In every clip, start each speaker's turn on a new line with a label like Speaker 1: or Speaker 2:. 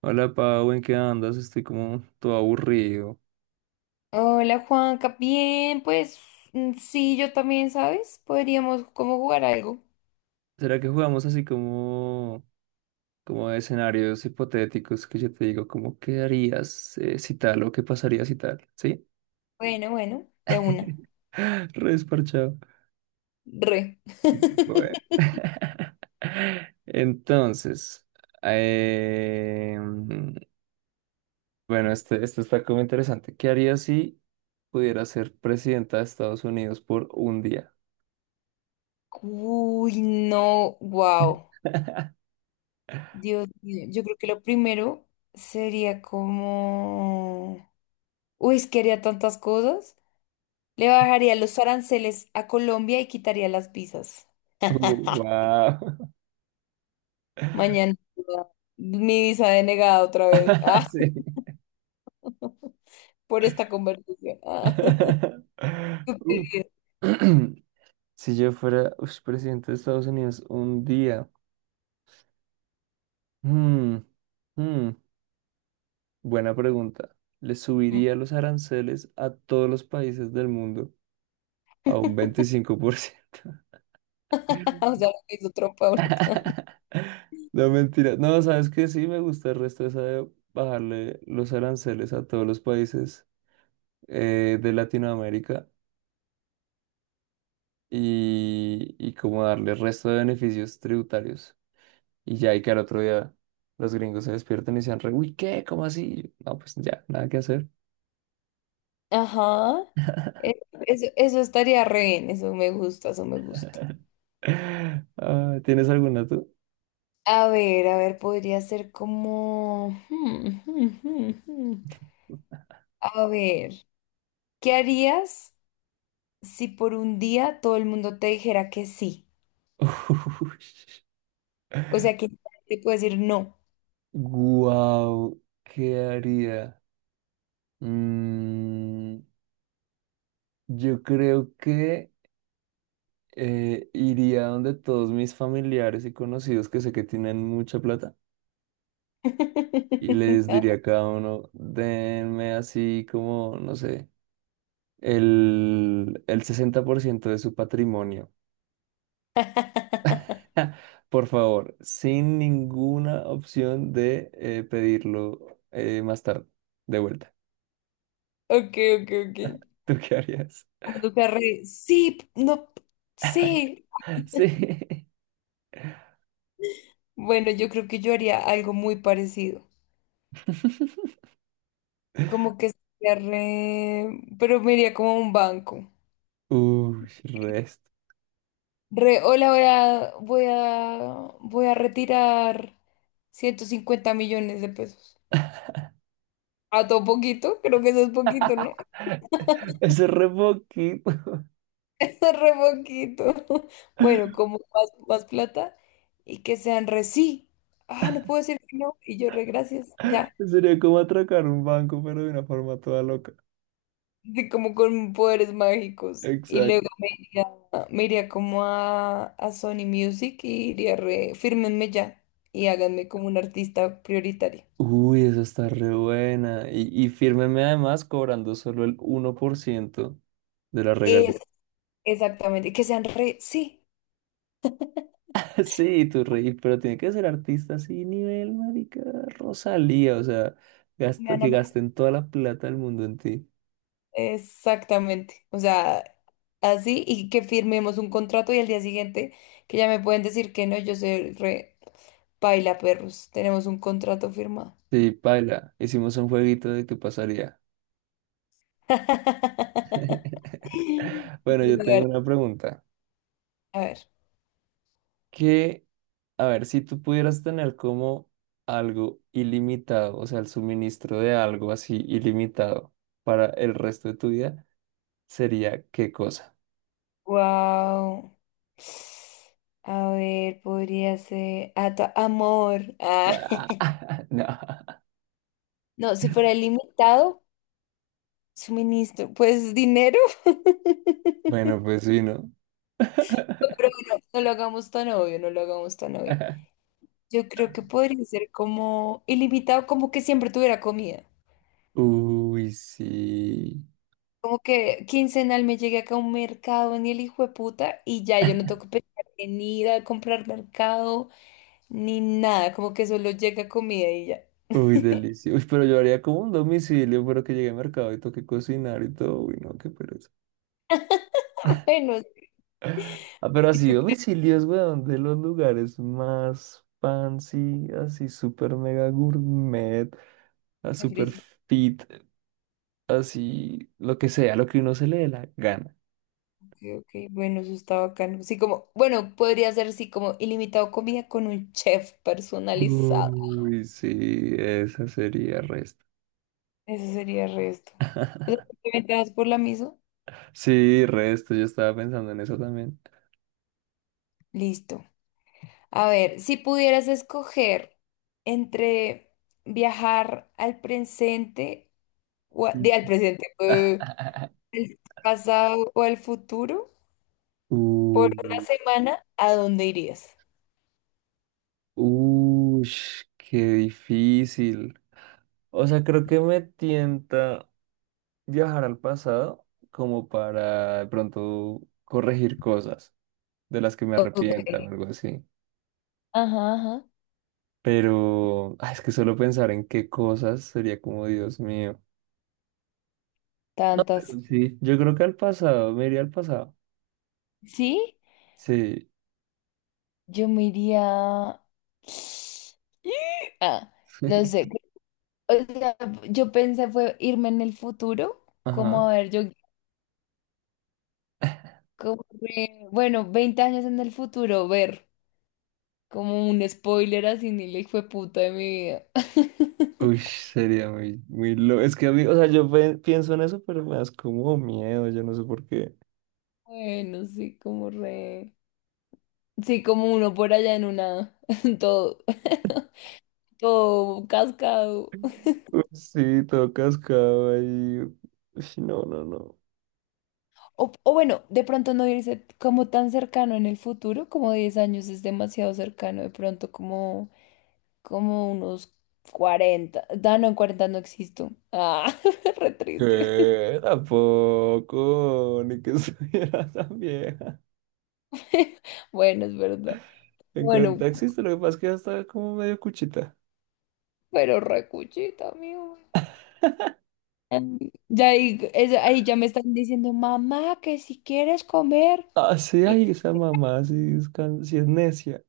Speaker 1: Hola Pau, ¿en qué andas? Estoy como todo aburrido.
Speaker 2: Hola Juanca, bien, pues sí, yo también, ¿sabes? Podríamos como jugar algo.
Speaker 1: ¿Será que jugamos así como, como de escenarios hipotéticos que yo te digo, como qué harías si tal o qué pasaría si tal? ¿Sí?
Speaker 2: Bueno, bueno, de una.
Speaker 1: Re desparchado.
Speaker 2: Re.
Speaker 1: Bueno. Entonces, eh, bueno, este está como interesante. ¿Qué harías si pudiera ser presidenta de Estados Unidos por un día?
Speaker 2: Uy, no, wow. Dios mío, yo creo que lo primero sería como... Uy, es que haría tantas cosas. Le bajaría los aranceles a Colombia y quitaría las visas.
Speaker 1: Wow.
Speaker 2: Mañana mi visa denegada otra vez. Ah, por esta conversación. Ah,
Speaker 1: Uh.
Speaker 2: estúpido.
Speaker 1: Si yo fuera presidente de Estados Unidos un día, mm, mm, buena pregunta. ¿Le subiría los aranceles a todos los países del mundo a un 25%?
Speaker 2: Ah, o sea, lo que hizo trompa ahorita.
Speaker 1: No, mentira. No, sabes que sí me gusta el resto esa de bajarle los aranceles a todos los países de Latinoamérica y como darle el resto de beneficios tributarios. Y ya, y que al otro día los gringos se despiertan y dicen, re, uy, ¿qué? ¿Cómo así? Y yo, no, pues ya, nada que hacer.
Speaker 2: Ajá. E- Eso, eso estaría re bien, eso me gusta, eso me gusta.
Speaker 1: Ah, ¿tienes alguna tú?
Speaker 2: A ver, podría ser como... A ver, ¿qué harías si por un día todo el mundo te dijera que sí?
Speaker 1: Uy.
Speaker 2: O sea, que te puede decir no.
Speaker 1: Guau, ¿qué haría? Mm, yo creo que iría donde todos mis familiares y conocidos que sé que tienen mucha plata y les diría a cada uno, denme así como, no sé, el 60% de su patrimonio. Por favor, sin ninguna opción de pedirlo más tarde, de vuelta.
Speaker 2: Ok, ok, ok.
Speaker 1: ¿Tú qué harías?
Speaker 2: Sí, no, sí.
Speaker 1: Sí.
Speaker 2: Bueno, yo creo que yo haría algo muy parecido. Como que sería re... Pero me iría como a un banco.
Speaker 1: Uy, resto.
Speaker 2: Re, hola, voy a retirar 150 millones de pesos. ¿A todo poquito? Creo que eso es poquito, ¿no?
Speaker 1: Ese re poquito.
Speaker 2: Eso es re poquito. Bueno, como más, más plata y que sean re sí. Ah, no puedo decir que no. Y yo re gracias. Ya.
Speaker 1: Sería como atracar un banco, pero de una forma toda loca.
Speaker 2: Sí, como con poderes mágicos. Y luego
Speaker 1: Exacto.
Speaker 2: me iría como a Sony Music y iría re, fírmenme ya y háganme como un artista prioritario.
Speaker 1: Uy, eso está re buena. Y fírmeme además cobrando solo el 1% de la regalía.
Speaker 2: Es exactamente, que sean re, sí,
Speaker 1: Sí, tu reí pero tiene que ser artista así, nivel, marica, Rosalía, o sea,
Speaker 2: me van a
Speaker 1: que
Speaker 2: meter-
Speaker 1: gasten toda la plata del mundo en ti.
Speaker 2: exactamente. O sea, así y que firmemos un contrato y al día siguiente que ya me pueden decir que no, yo soy re paila perros, tenemos un contrato firmado.
Speaker 1: Sí, paila, hicimos un jueguito de qué pasaría. Bueno, yo tengo una pregunta.
Speaker 2: A ver.
Speaker 1: Que, a ver, si tú pudieras tener como algo ilimitado, o sea, el suministro de algo así ilimitado para el resto de tu vida, ¿sería qué cosa?
Speaker 2: Wow. A ver, podría ser. Ah, amor. Ah.
Speaker 1: Ah, no.
Speaker 2: No, si fuera limitado, suministro, pues dinero. Pero
Speaker 1: Bueno, pues sí, ¿no?
Speaker 2: bueno, no lo hagamos tan obvio, no lo hagamos tan obvio. Yo creo que podría ser como ilimitado, como que siempre tuviera comida.
Speaker 1: Uy, sí.
Speaker 2: Como que quincenal me llegue acá a un mercado, ni el hijo de puta, y ya yo no tengo que pensar en ir a comprar mercado ni nada. Como que solo llega comida y ya.
Speaker 1: Uy, delicioso. Uy, pero yo haría como un domicilio, pero que llegue al mercado y toque cocinar y todo. Uy, no, qué pereza.
Speaker 2: Bueno,
Speaker 1: Ah, pero
Speaker 2: ¿y
Speaker 1: así
Speaker 2: tú?
Speaker 1: domicilios, weón, de los lugares más fancy, así super mega gourmet, a
Speaker 2: De
Speaker 1: super
Speaker 2: frisbee.
Speaker 1: fit, así lo que sea, lo que uno se le dé la gana.
Speaker 2: Ok, ok, bueno, eso está bacano. Sí, como, bueno, podría ser así como ilimitado comida con un chef personalizado.
Speaker 1: Uy, sí, esa sería resto.
Speaker 2: Eso sería el resto. O sea, ¿te das por la misma?
Speaker 1: Sí, resto, yo estaba pensando en eso también.
Speaker 2: Listo. A ver, si pudieras escoger entre viajar al presente,
Speaker 1: Mm.
Speaker 2: al presente, al pasado o al futuro, por una
Speaker 1: Uh,
Speaker 2: semana, ¿a dónde irías?
Speaker 1: qué difícil. O sea, creo que me tienta viajar al pasado como para de pronto corregir cosas de las que me
Speaker 2: Ok.
Speaker 1: arrepienta o algo así.
Speaker 2: Ajá, ajá.
Speaker 1: Pero ah, es que solo pensar en qué cosas sería como Dios mío. No, pero
Speaker 2: Tantas.
Speaker 1: sí, yo creo que al pasado, me iría al pasado.
Speaker 2: ¿Sí?
Speaker 1: Sí.
Speaker 2: Yo me iría... Ah, no sé. O sea, yo pensé fue irme en el futuro,
Speaker 1: Ajá.
Speaker 2: como a ver, yo, como que, bueno, 20 años en el futuro, ver como un spoiler así, ni le fue puta de mi vida.
Speaker 1: Uy, sería muy, muy loco. Es que a mí, o sea, yo pienso en eso, pero me das como miedo, yo no sé por qué.
Speaker 2: Bueno, sí, como re... Sí, como uno por allá en una, todo, todo cascado.
Speaker 1: Uy, sí, todo cascado ahí. Uy, no, no, no.
Speaker 2: O bueno, de pronto no irse como tan cercano en el futuro, como 10 años es demasiado cercano, de pronto como, como unos cuarenta. Ah, no, en 40 no existo. Ah, re triste.
Speaker 1: ¿Qué? Tampoco, ni que estuviera tan vieja.
Speaker 2: Bueno, es verdad.
Speaker 1: En
Speaker 2: Bueno,
Speaker 1: 40 existe, lo que pasa es que ya está como medio cuchita.
Speaker 2: pero recuchita, amigo. Em, Ya ahí, ahí ya me están diciendo, mamá, que si quieres comer.
Speaker 1: Ah, sí,
Speaker 2: Y,
Speaker 1: ay, esa mamá, sí es, sí es necia.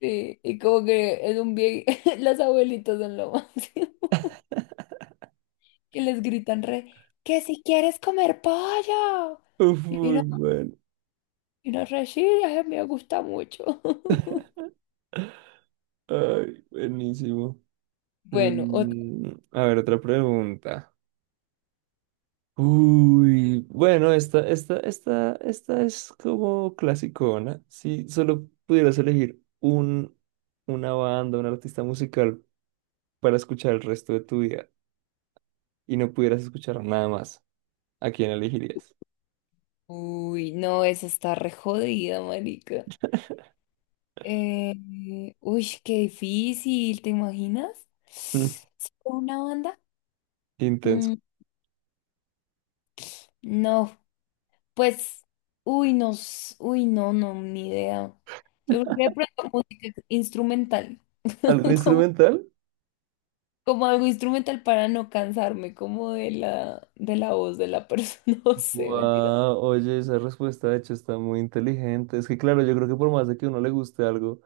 Speaker 2: y como que es un bien, las abuelitas son lo más. Que les gritan re, que si quieres comer pollo.
Speaker 1: Uf,
Speaker 2: Y uno,
Speaker 1: muy bueno.
Speaker 2: y uno re, "Sí, ay, me gusta mucho."
Speaker 1: Ay, buenísimo.
Speaker 2: Bueno, otra.
Speaker 1: A ver, otra pregunta. Uy, bueno, esta es como clasicona. Si solo pudieras elegir un, una banda, un artista musical para escuchar el resto de tu vida. Y no pudieras escuchar nada más, ¿a quién elegirías?
Speaker 2: Uy, no, esa está re jodida, marica. Uy, qué difícil, ¿te imaginas?
Speaker 1: Mm,
Speaker 2: ¿Solo una banda?
Speaker 1: intenso.
Speaker 2: Mm, no, pues, uy, no, uy, no, no, ni idea. Yo creo que de pronto música instrumental.
Speaker 1: ¿Algo
Speaker 2: Como
Speaker 1: instrumental?
Speaker 2: como algo instrumental para no cansarme, como de la voz de la persona, no sé, mentira.
Speaker 1: Wow, oye, esa respuesta de hecho está muy inteligente. Es que claro, yo creo que por más de que uno le guste algo,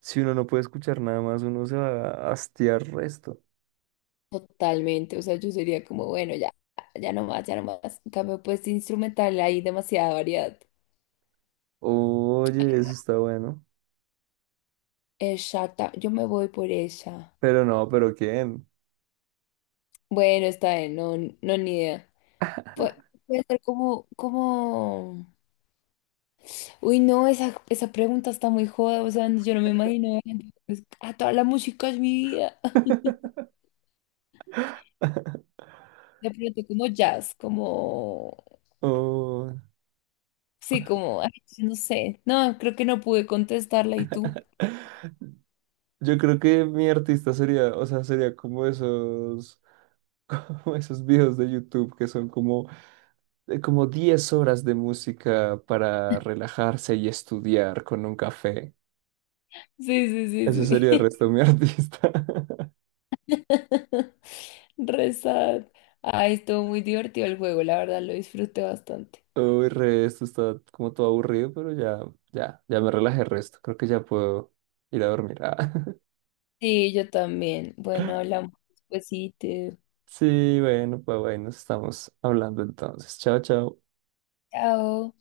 Speaker 1: si uno no puede escuchar nada más, uno se va a hastiar resto.
Speaker 2: Totalmente, o sea, yo sería como, bueno, ya, ya no más, ya no más. En cambio, pues instrumental hay demasiada variedad.
Speaker 1: Oye, eso está bueno.
Speaker 2: Exacta, yo me voy por ella.
Speaker 1: Pero no, pero ¿quién?
Speaker 2: Bueno, está bien, no, no, ni idea. Pu- Puede ser como, como... Uy, no, esa pregunta está muy joda, o sea, yo no me imagino. A toda la música es mi vida. De pronto como jazz, como...
Speaker 1: Oh,
Speaker 2: Sí, como, ay, yo no sé. No, creo que no pude contestarla. ¿Y tú?
Speaker 1: yo creo que mi artista sería, o sea, sería como esos, como esos videos de YouTube que son como como 10 horas de música para relajarse y estudiar con un café.
Speaker 2: Sí, sí,
Speaker 1: Ese
Speaker 2: sí,
Speaker 1: sería el
Speaker 2: sí.
Speaker 1: Resto de mi artista.
Speaker 2: Re sad. Ay, estuvo muy divertido el juego, la verdad lo disfruté bastante.
Speaker 1: Uy, Resto está como todo aburrido, pero ya, ya, ya me relajé el Resto. Creo que ya puedo ir a dormir. Ah.
Speaker 2: Sí, yo también. Bueno, hablamos despuesito.
Speaker 1: Sí, bueno, pues bueno, nos estamos hablando entonces. Chao, chao.
Speaker 2: Chao.